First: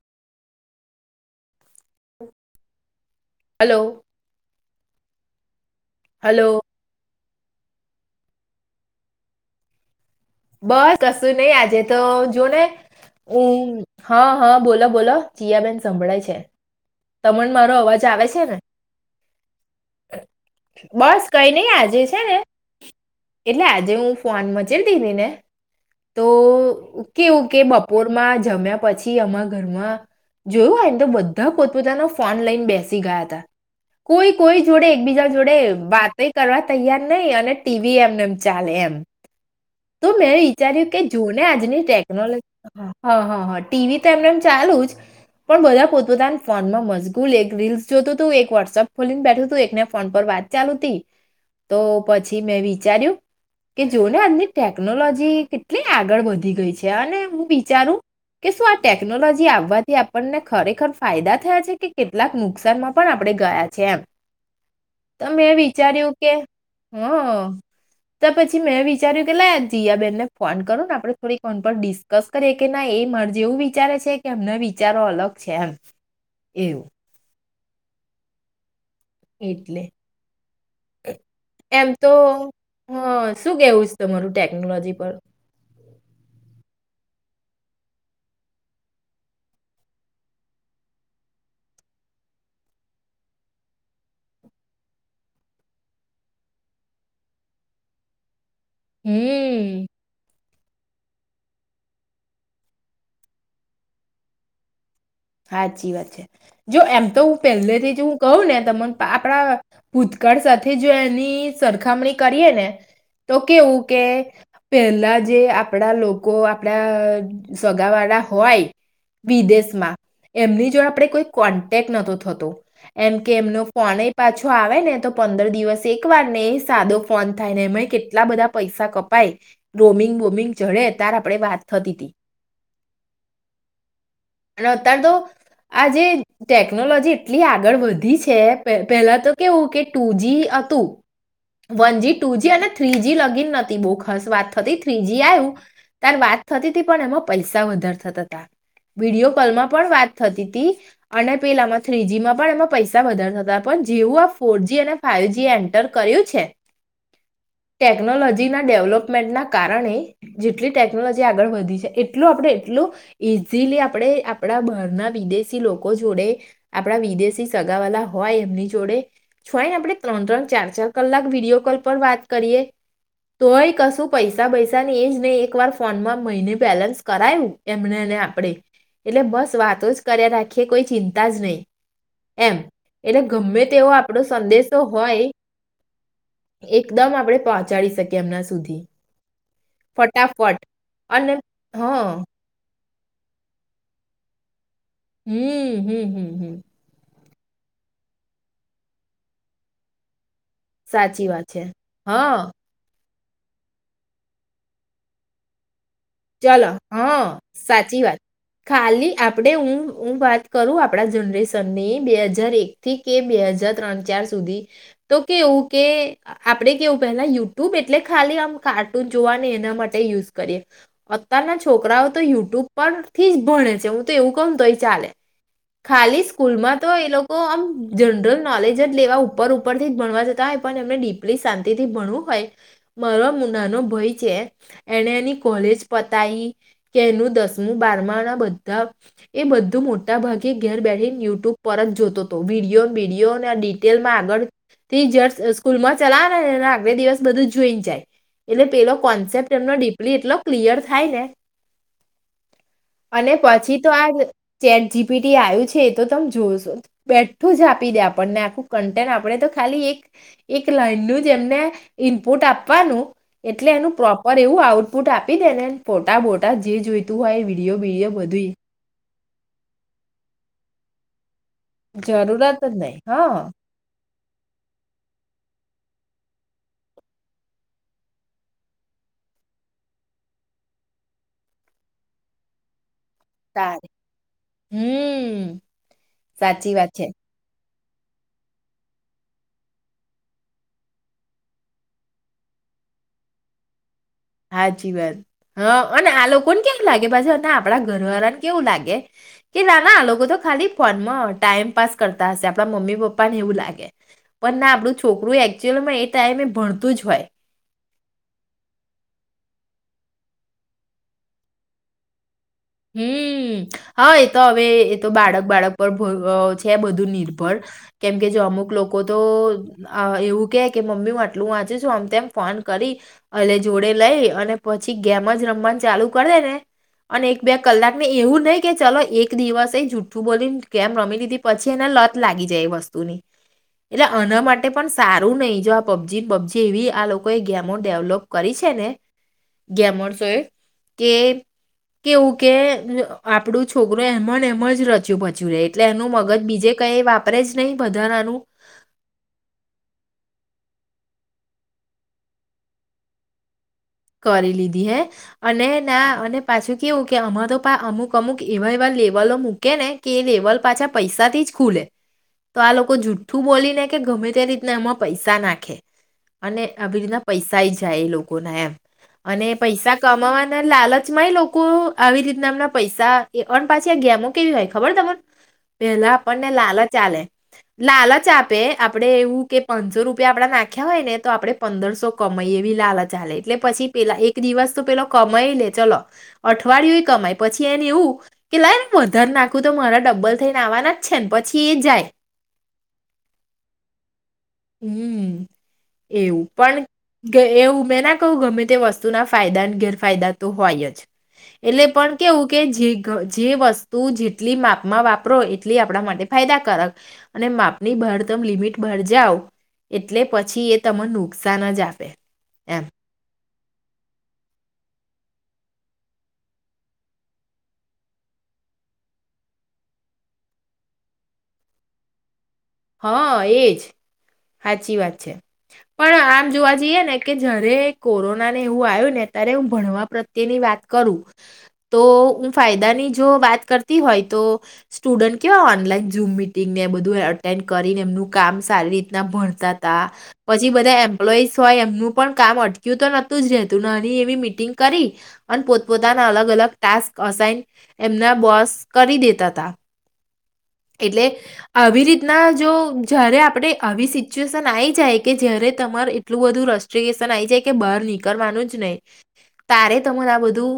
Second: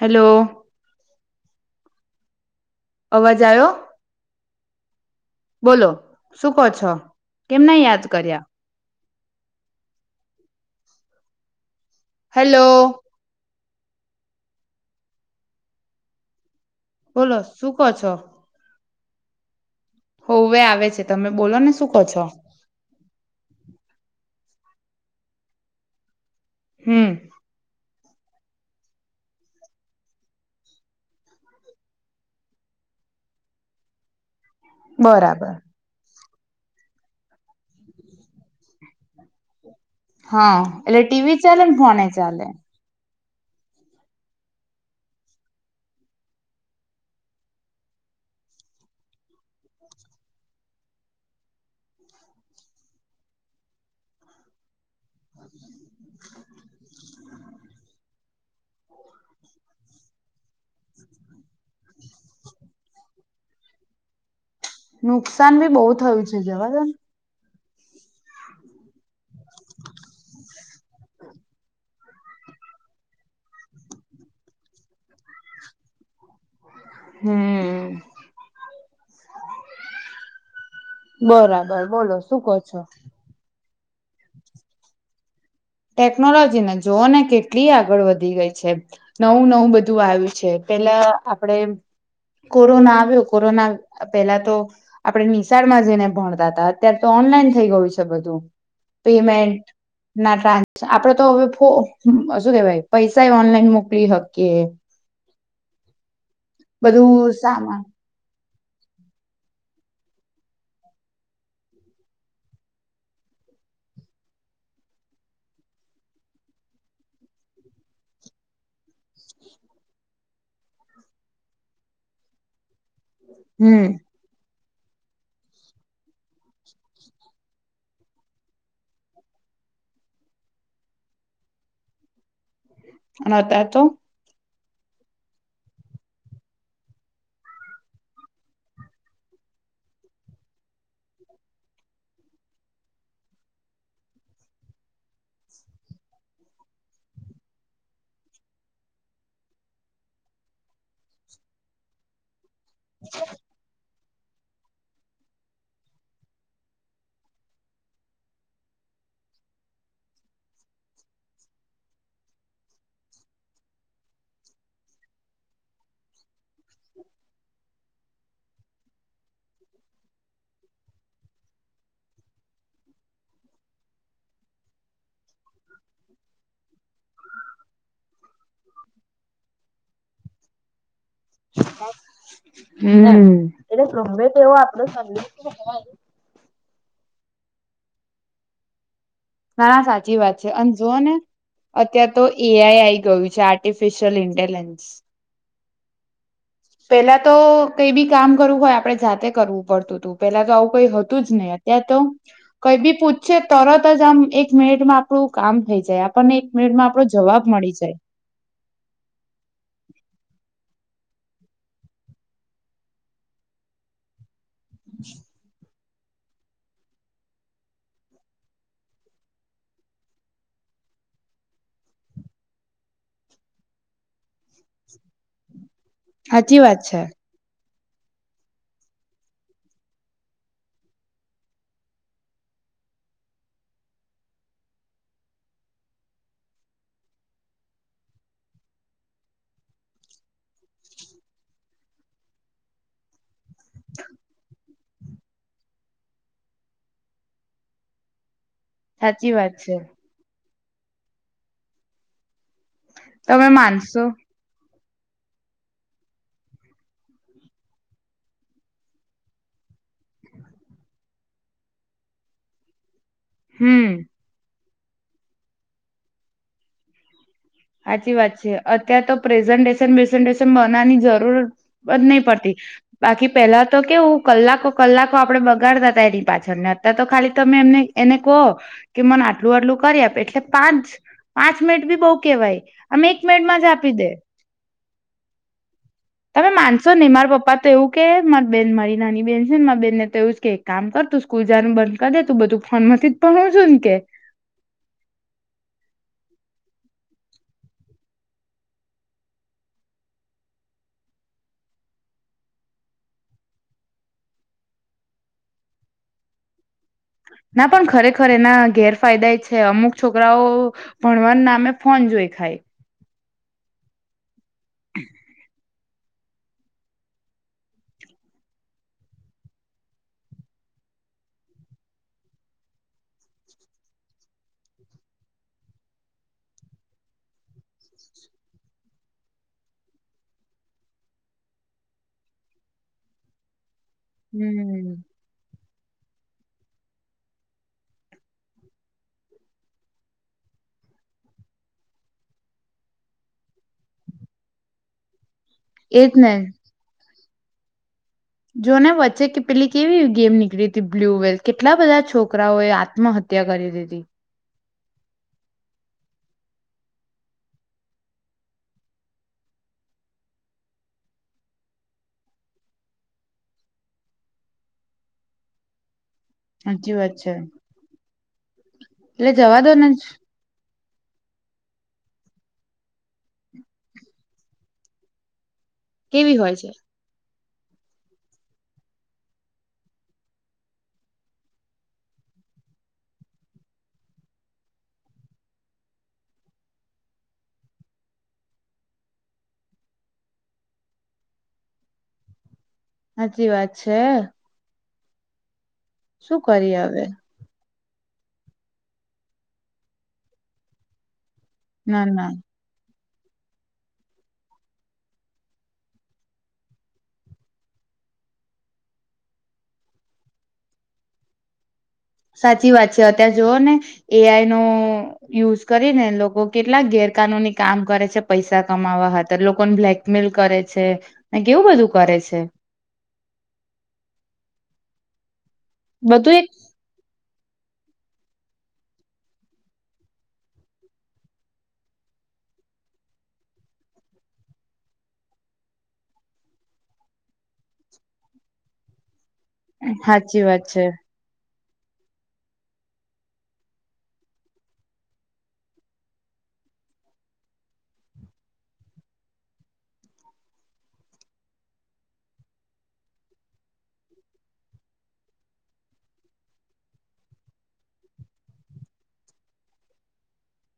Hello. [inaudible] અવાજ આવ્યો hello બોલો હલો શું કહો છો કેમને યાદ કર્યા બસ કશું નહી આજે તો જોને હેલો ઉ હા હા બોલો બોલો જિયાબેન સંભળાય છે. બોલો તમને શું મારો કહો અવાજ છો આવે છે ને. હોવે આવે છે બસ તમે કઈ બોલો નઈ ને શું આજે કહો છે છો ને એટલે આજે હું. ફન મજે દેવી ને તો હમ ઓકે ઓકે બાપા બપોરમાં જમ્યા પછી અરા ઘરમાં જોયું હોયને તો બધા પોતા પોતાનો ફોન લઈને બેસી ગયા હતા કોઈ કોઈ જોડે એકબીજા જોડે બરાબર વાત ક કરવા તૈયાર નહ અને ટીવી એમને એમ ચાલે એમ તો મેં હા વિચાર્યું કે એટલે ટીવી જોને ચાલે ને આજની ફોને ચાલે ટેકનોલોજી હા હા હા ટીવી તો એમને એમ ચાલુ જ પણ બધા પોતપોતા ફોનમાં મજગૂલ એક રીલ્સ જોતું હતું એક વોટ્સપ ખોલીને બેઠું તું એકને ફોન પર વાત ચાલુ ત તો પછી મેં વિચાર્યું કે જોને આ ક ટેકનોલોજી કેટલી આગળ વધી ગઈ છે અને વિચારું કે શું આ ટેકનોલોજી આવવાથી આપણને ખરેખર ફાયદા થયા છે કે કેટલાક નુકસાનમાં પણ આપણે ગયા છે એમ તો મેં નુકસાન ભી બહુ થયું છે જવા ત પછી મેં વિચાર્યું પટલા આ જયા બેેનને ફોન કર આપડણે થોડીક કોનડી કશક એ કે ના એ મરજી એવું વિચારે છે કે એમને વિચારો અલગ છે એમ એવું હમ એટલે બરાબર એમ તો બોલો શું કહો છો હ શું કેવું છે તમારું ટેકનોલોજી પર ટેકનોલોજીને જોવાને કેટલી આગળ વધી ગઈ છે નવું નવું બધું આવ્યું છે પેલા આપણેે કોરોના આવ્યો કોરોના પેલા તો આપડણે નિશાળમાં જઈને ભણતા હતા અત્યારે તો ઓનલાઈન થઈ ગયું છે બધું પેમેન્ટ હમ નાટ આપડે તો હવે ફ શું કેવાય પૈસા ઓનલાઈન મોકલી શકીએ. હા જી વાત છે. જો એમ તો બધું હું સામાન પહેલેથી હું કહું ને ત આપણા ભૂતકાળ સાથે જો એની સરખામણી કરીએ ને તો કેવું કે પેલા જે આપડા લોકો આપડા સગા વાળા હોય વિદેશમાં. એમની જોડે આપે કોઈ કોન્ટેક્ટ નહતો થતો. એમ કે એમનો હમ ફોન પાછો જો આવે ને તો પંદર દિવસ એક વાર ને સાદો ફોન થાય ને એ કેટલા બધા પૈસા કપાય રોમિંગ બોમિંગ જડે અ ત્યારે આપણે વાત થતી હતી. અનેત તો અને અત્યારે તો આ જે ટેકનોલોજી એટલી આગળ વધી છે પહેલા તો કેવું કે ટુ જી હતું વન જ ટુ જી અને થ્રી જ લગી નતી બહુ ખાસ વાત થતી થ્રીજી આવ્યું તાર વાત થતી હતી પણ એમાં પૈસા વધારે થતા હતા વિડીયો કમાં પણ વાત થતી ત અને પેલામાં થ્રીજીમાં પણ એમાં પૈસા વધારે થતા પણ જેવું આ ફોરજી અને ફાાઈવજી એ એન્ટર કર્યું છે ટેકનોલોજીના ડેવલોપમેન્ટના કારણે જેટલી ટેકનોલોજી આગળ વધી છે એટલું આપણે એટલું ઈઝીલી આપણે આપણા ઘરના વિદેશી લોકો જોડે આપણા વિદેશી સગા વાલા હોય એમની જોડે જોય ને આપણે ત્રણ ત્રણ ચાર ચાર કલાક વિડીિયો કોલ પર વાત કરીએ તોય કશું પૈસા પૈસા ને એ જ નહી એક વાર ફોનમાં મહિને બેલેન્સ કરાયું એમને અને આપણેે એટલે બસ વાતો જ કર રાખીએ કોઈ ચિંતા જ નહીં એમ એટલે ગમે તેવો એટલે આપણો રમે તેવો સંદેશો આપડો હોય એકદમ આપણેે પહોંચાડી શકીએ એમના સુધી ના સાચી વાત છે ફટાફટ અને જોુઓ ને અને હા અતાર તો એઆઈ આઈ ગયું છે આર્ટિફિશિયલ ઇન્ટેલિજન્સ [inaudible] પેલા તો કઈ બી કામ કરવું હોય આપણે જાતે કરવું પડતું તું. પેલા તો આવું કઈ હતું સાચી જ વાત નહીં, છે અત્યારે તો હા કઈ બી પૂ છે તરત જ આમ એક મિનિટમાં આપડું કામ થઈ જાય આપણને એક ચાલો, મિનિટમાં આપણો હા. જવાબ મળી જાય સાચી વાત. ખાલી આપડે હું-હું વાત કરું આપડા જનરેશનની, બે હાજર એક થી કે બે હજાર ત્રણ ચાર સ સુધી તો કેવું કે આપણેે કેવું પેલા યુટ્યુબ એટલે ખાલી આમ કાર્ટૂન જોવા ને એના માટે યુઝ કરીએ અત્યારના છોકરાઓ તો યુટ્યુબ પરથી જ ભણે છે, હું તો એવું કઉંન તોય ચાલે. ખાલી સાચી સ્કૂલમાં વાત તો છે એ લોકો આમ જનરલ નોલેજ જ લેવા ઉપર-ઉપરથી જ ભણવા જતા હોય પણ એમને ડીપલી શાંતિથી ભણવું હોય, મારા મુનાનો ભય છે, એણે એની કોલેજ પતાઈ, કેરનું દસમું બારમા ના બધા એ બધું મોટા ભાગે ઘેર બેઠીને યુટ્યુબ પર જ જોતો તો. વિડીયોન બિડીયો ના ડિટેલમાં આગળ [unintelligible] સ્કૂલમાં ચલા [unintelligible] આગલે દિવસ બધું જોઈન જાય. એટલે પેલો સાચી કોન્સેપ્ટ વાત એમનો છે ડીપલી એટલો ક્લિયર થાય ને અને તમે પછી તો માનશો આ ચેટ જીપીટી આવ્યું છે એ તો તમે જોશો બેઠું જ આપી દે આપણને આખું કન્ટેન્ટ આપણે તો ખાલી એક એક લાઈનનું જ એમને ઈનપુટ આપવાનું એટલે હમ એનું પ્રોપર એવું આવઉટ ફોટા દે ફોટા બોટા જે જોઈતું હોય વિડીયો સાચી બીડીયો વાત છે બધું અત્યાર તો પ્રેઝન્ટેશન બઝન્ટેશન બનાવની જરૂર પડ નહી પડતી જરૂરત જ નહી બાકી હા પેલા તો કેવું કલાકો કલાકો આપડે બગાડતા ત પાછળને અત તો ખાલી તમે એમને એને કહો કે મને આટલું આટલું કરી આપે એટલે પાંચ પાંચ મિનિટ બી બો કેવાય અમે એક મિનિટમાં જ તારે આપી દે હમ તમે સાચી વાત માનશો છે ને મારા પપ્પા તો એવું મારી બેન મારી નાની બેન છે ને મારા બેનને તો એવું કે એક કામ કર તું સ્કૂલ જવાનું બંધ કરી દે તું બધું ફોન થી જ ભણ હુ જોઈને એમ કે હાચી વાત હા અને આ લોકોને કેવ લાગે પાછુ અને આપડા ઘરવાળા ને કેવું લાગે કે નાના આ લોકો તો ખાલી ફોન માં ટાઈમ પાસ કરતા હશે આપણા મમ્મી પપ્પા ને એવું લાગે પણ ના આપડું છોકરું એકચુઅલમાં એ ટાઈમે ભણતું જ હોય ના પણ ખરેખર ખરેખર એના ગેર ફાયદા એ છે અમુક છોકરાઓ ભણવાના નામે ફોન જોઈ ખાય હમ્મ હા તો હવે એ તો બાળક બાળક છે બધું નિર્ભર કેમકે જો અમુક લોકો તો એવું કે કે મમ્મી હું આટલું વાંચું છું આમ તેમમ ફોન કરી એ જોડે લઈ અને પછી ગેમ જ રમવા ચાલુ કરી દે ને અને બે કલાકને એવું નહી કે ચલો એક દિવસ એ જુઠ્ઠ બોલીને કેમ રમી લીધી પછી એને લત લાગી જાય એ વસ્તુની એટલે આના માટે પણ હમ સારું નહી જો પબજી પબજી એવી આ લોકો એ ગેમો ડેવલોપ કરી છે ને ગેમસ કે કેવું કે આપણું છોકરો એમ એમ જ રચ્યું પચ્યું જુએ એટલે એનું એજ ને મગજ બીજે કઈ વાપ આપે જ નહીં બધા જો ને વચ્ચે કે પેલી કેવી ગેમ નીકળી બ્લુ વલ્થ કેટલા બધા છોકરાઓએ આત્મહત્યા કરી દીધી કરી લીધ હે અને ના અને પાછું કેવું કે અમાં તો અમુક અમુક એવા એવા લેવલો મૂકે ને કે એ લેવલ પાછા પૈસાથી જ ખુલે તો આ લોકો જુઠું બોલી ને કે ગમે તે રીતના અમાં પૈસા નાખે અને સાચી આવી વાત રીતના છે પૈસા જાય એ લોકો ના એમ એટલે અને જવા દો ને પૈસા કમાવાના લાલચમાંય લોકો આવી રીતના એમના પૈસા અને પાછી આ ગેમો કેવી હોય ખબર તમને પેલા કેવી આપણને હોય છે લાલચ આવે લાલચ આપે આપડે એવું કે પાંચસો રૂપિયા આપડા નાખ્યા હોય ને તો આપડે પંદરસો કમાઈ એવી લાલચા લે એટલે પછી પેલા એક દિવસ તો પેલો કમાઈ લે ચલો અઠવાડિયુંય કમાય પછી એને એવું કે લ વધારે નાખું તો મારા ડબ્બલ થઈને આવવાના જ છે ને પછી એ જાય સાચી વાત છે હમ્મ શું એવું કરી પણ હવે કે એવું બલા કહું ગમે તે વસ્તુ ના ફાયદા અને ગેરફાયદા તો હોય જ એટલે ના પણ ના કેવું કે જી ઘ જે વસ્તુ જેટલી માપમાં વાપરો એટલી આપણા માટે ફાયદાકારક અને માપની ભરતમ લિમિટ ભર જાાવ એટલે પછી એ તને નુકસાન જ આપ સાચી વાત છે અત્યાં જોઓ ને એઆઈ નો યુઝ કરીને લોકો કેટલાક ગેરકાનૂની કામ કરે છે પૈસા કમાવાાર લોકોને બ્લેકમેલ કરે છે અને કેવું બધું કરે છે હા એજ સાચી વાત છે પણ બધું આમ એક જોવા જઈએ ને કે જયારે કોરોના ને એવું આવ્યું ને ત્યારે હું ભણવા પ્રત્યેની વાત કરું તો હું ફાયદાની જો વાત કરતી હોય તો સ્ટુડન્ટ કેવા ઓનલાઈન ૂમ મિટિંગને બધું એટેન્ડ કરીને એમનું કામ સારી રીતે ભરતા હતા સાચી વાત પછી છે બધા એમ્પ્લોઈઝ ય એમનું પણ કામ અટક્યું તો નતું જ રહેતુંની એ મિટિંગ કરી અને પોતપોતાના અલગ અલગ ટાસ્ક અઇન એમના બોસ કરી દેતા હતા એટલે આવી રીતે ના જો જય્યારે આપે આવી સિચ્યુએશન આવીઈ જાય કે જય્યારે તમાર એટલું બધું રસ્ટગેશન આ જાય કે બહાર નીકળવાનું જ ને તારે તમાર આ બધું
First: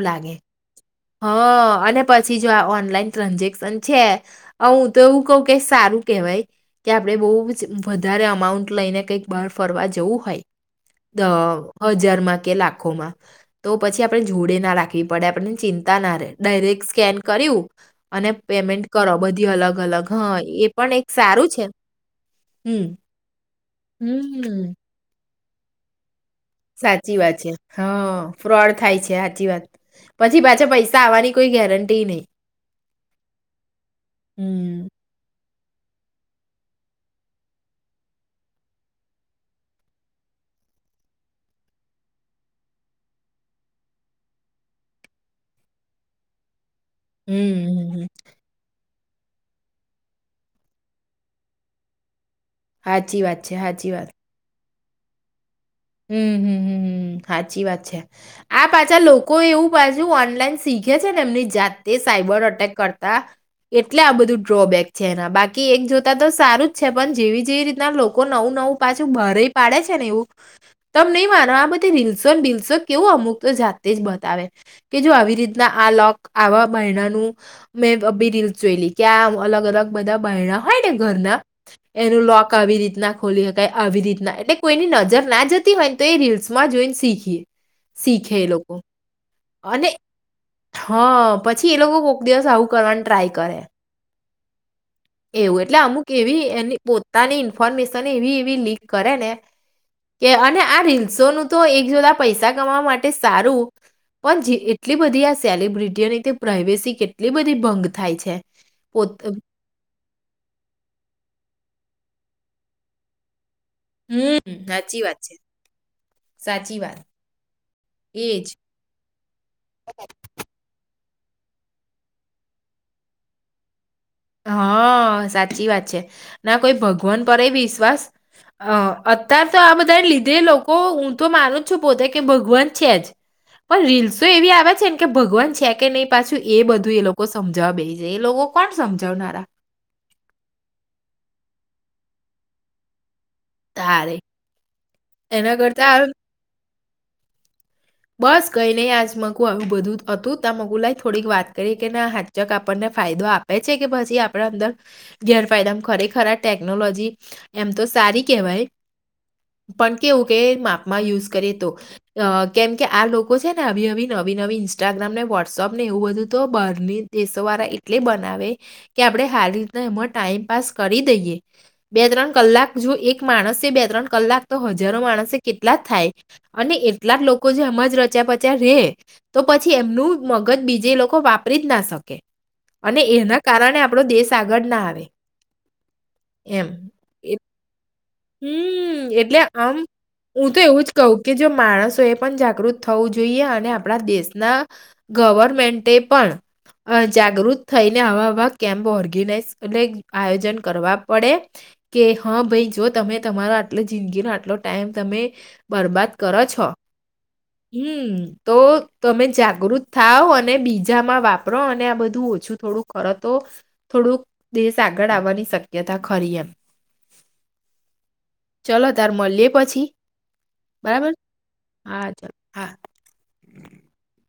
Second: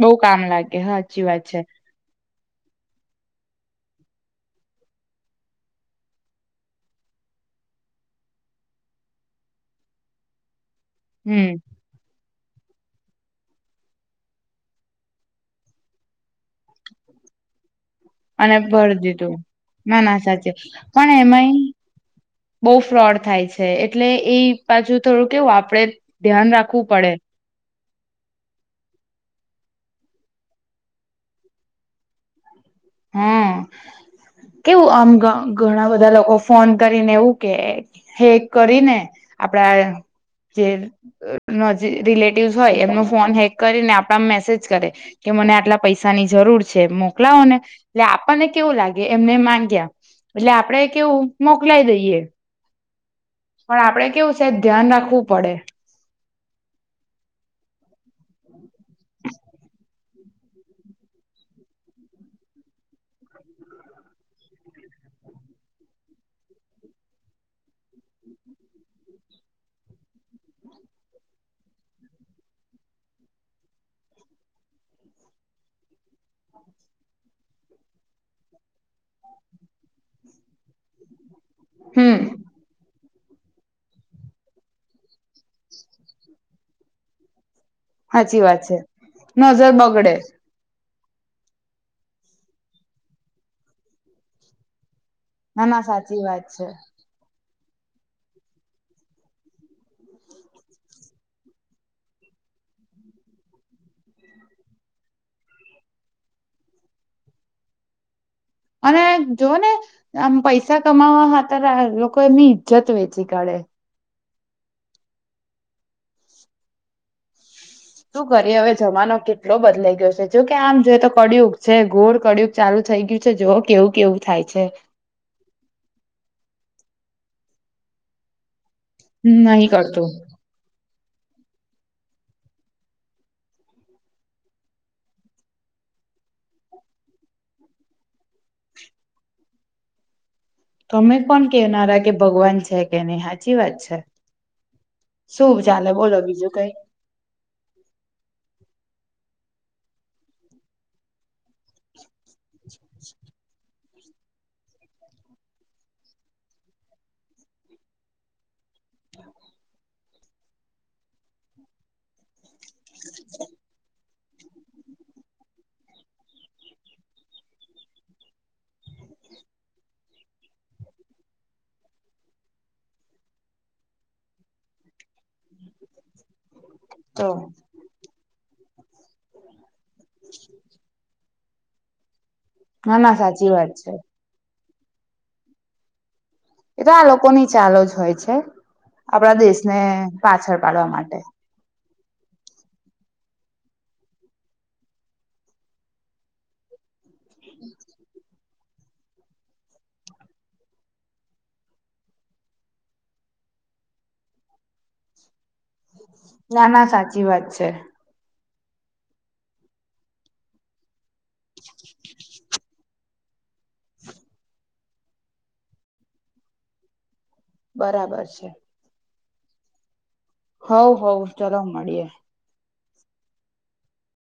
બઉુ કામ લાગે હા હા અને પ પછી જો આ ઓનલાઈન ટ્રાન્ઝેક્શન છે, હું તો એવું કઉું કે, સારું કેહેવાય કે આપડે બહુ જ વધારે અમાઉન્ટ લઈને કંઈક બહાર ફરવા જવું હોય. દ હમ હજાર માંથી. લાખોમાં, તો પછી આપણે જોડે ના રાખવી પડે, આપતા. ના ર, ડાયરેક સ્કેન કર્યું. અને પેમેન્ટ ભર કરો દીધું. બધી અલગ ના, અલગ ના, હા સાચે, એ એક પણ સારું એમાંય છે બહુ હમ ફ્રોડ થાય છે, એટલે એ હમ બાજુ થોડુંક. કેવું, આપડે. ધ્યાન રાખવું પડે. હ, ફ્રોડ થાય છે, સાચી વાત. પછી પાછા પૈસા આવવાની કોઈ ગેરંટી નહીં. હમ, હમ કેવું આમ. ઘણા બધા લોકો ફોન કરીને એવું કહે, કે કરીને આપડા જેજી રિલેટિવસ હોય એમનો ફોન હેક કરીને આપડા મેસેજ કરે કે, મને આટલા પૈસાની જરૂર છે. છે, મોકલાઓ ને. હમ હમ એટલે, આપણને કેવું લાગે? એમને માંગ્યા, એટલે આપડે કેવું, મોકલાય દઈએ? આાય. સાચી વાત છે. પણ હાચી આપડે વાત. કેવું છે ધ્યાન રાખવું પડે. હમ, સાચી વાત છે. આ પાછા લોકો એવું પાછું ઓનલાઈન શીખે છે ને, એમની જાતે સાયબર અટેક કરતા, એટલે આ બધું ડ્રોબેક છે. એના બાકી એક જોતા તો સારું જ છે, પણ જેવી જેવી રીતના લોકો નવું નવું પાછું બરે પાડે છે ને, એવું. તમે નહીં માનો, આ બધી રીલ્સો ને રીલસો કેવું, અમુક તો જાતે જ બતાવે કે જો આવી રીતના આ લોક આવા બહેણાનું મેં બી રીલસ જોઈલી કે આ અલગ અલગ બધા બહેણા હોય ને ઘરના. હમ એનું લોક આવી રીતના. ખોલી શકાય આવી રીતના, એટલે કોઈની નજર ના જ. [unintelligible] તો એ રિલ્સ [unintelligible] જોઈન શીખીએ. શીખે હાચી એ વાત છે, લોકો નજર અને બગડે. હા, પછી એ લોકો કોક દિવસ આવું કરવાનું ટ્રાય કરે. એવું, ના એટલે ના અમુક સાચી એવી વાત છે એની પોતાની ઇન્ફોર્મેશન એવી-એવી લીક કરે ને કે અને આ રીલ્સોનું તો એક જોતા પૈસા કમાવા માટે સારું, પણ જે એટલી બધી આ સેલિબ્રિટીઓની તે પ્રાઇવેસી કેટલી બધી ભંગ થાય છે. અને પોત જોવ ને આમ પૈસા કમાવા હતાર લોક કો એમની ઈજ્જત વેચી કાઢે. હમ્મ, સાચી વાત છે, સાચી વાત. શું એજ કરી હવે જમાનો કેટલો બદલાઈ ગયો છે, જોકે આમ જોઈ તો કળયુગ છે, ઘોર કળયુગ ચાલુ થઈ ગયું છે. જોવો કેવું થાય છે હા, સાચી વાત છે. ના કોઈ ભંગ વન પરએય વિશ્વાસ અહ અત્યારે તો નહી આ બધા કરતું લીધે લોકો ઊં હું તો માનું છું પોતે કે ભગવાન છે જ. પણ રીલ્સો એવી આવે છે ને કે ભગવાન છે કે નહી પાછું એ બધું એ લોકો સમજવા બેેહી જાય, એ લોકો કોણ સમજાવનારા. તમે કોણ કેનારા કે ભગવાન છે કે નહીં, હા ચી વાત છે. તારે શું એના ચાલે, કરતા આ બોલો બીજું કઈ? બસ કઈ નઈ આજ મગું આવું બધું હતું તા મે કીધું લાઈ થોડીક વાત કરી કે ના હા ક આપણને ફાયદો આપે જ. છે કે પછી આપડ અંદર, ગેરફાયદા ખરેખર ટેકનોલોજી, એમ તો સારી કેહેવાય. હ. [inaudible] પણ કેવું કે માપમાં યુઝ કરે તો. કેમ કે આ લોકો છે ને આવી આવી નવી નવી ઇન્સ્ટાગ્રામ ને વોટ્સઅપ ને એવું બધું તો બર્ની દેશો વાળા એટલે બનાવે, કે આપડણે સારી રીતના એમાં ટાઈમ પાાસ કરી દઈએ, બે ત્રણ કલાક જો એક માણસે બે ત્રણ કલાક તો હજારો માણસે કેટલા થાય. અને એટલા તો લોકો લોકો જે એમ જ રચ્યા પચ્યા રે, તો પછી એમનું મગજ બીજે લોકો વા ખરીદ ના શકે. ના અને ના એના સાચી વાત કારણે છે આપડો દેશ આગળ ના [inaudible] એ તો આ લોકો ની ચાલો જ હોય છે. હમ આપણા એટલે આમ દેશને હું પાછળ તો એવું પાડવા જ કહું માટે કે જો મા- માણસો એ પણ જાગૃત થવું જોઈએ અને આપણા દેશના, ગવર્મેન્ટ પણ જાગૃત થઈને આવાવા કેમ્પ ઓર્ગેનાઈઝ એટલે આયોજન કરવા પડે, કે હા ભાઈ જો તમે તમારો આટલી જિંદગીનો આટલો ટાઈમ તમે, બરબાદ કરો છો ના ના સાચી વાત છે. હમ્મ તો તમે જાગૃત થાવ અને બીજામાં વાપરો અને આ બધું ઓછું થોડું ખર તો થોડુંક દેશ આગળ આવવાની શક્યતા ખરી એમ. બરાબર છે. મળીયે પછી. હવ બરાબર હવ ચાલો હા મળીએે. ચાલો હા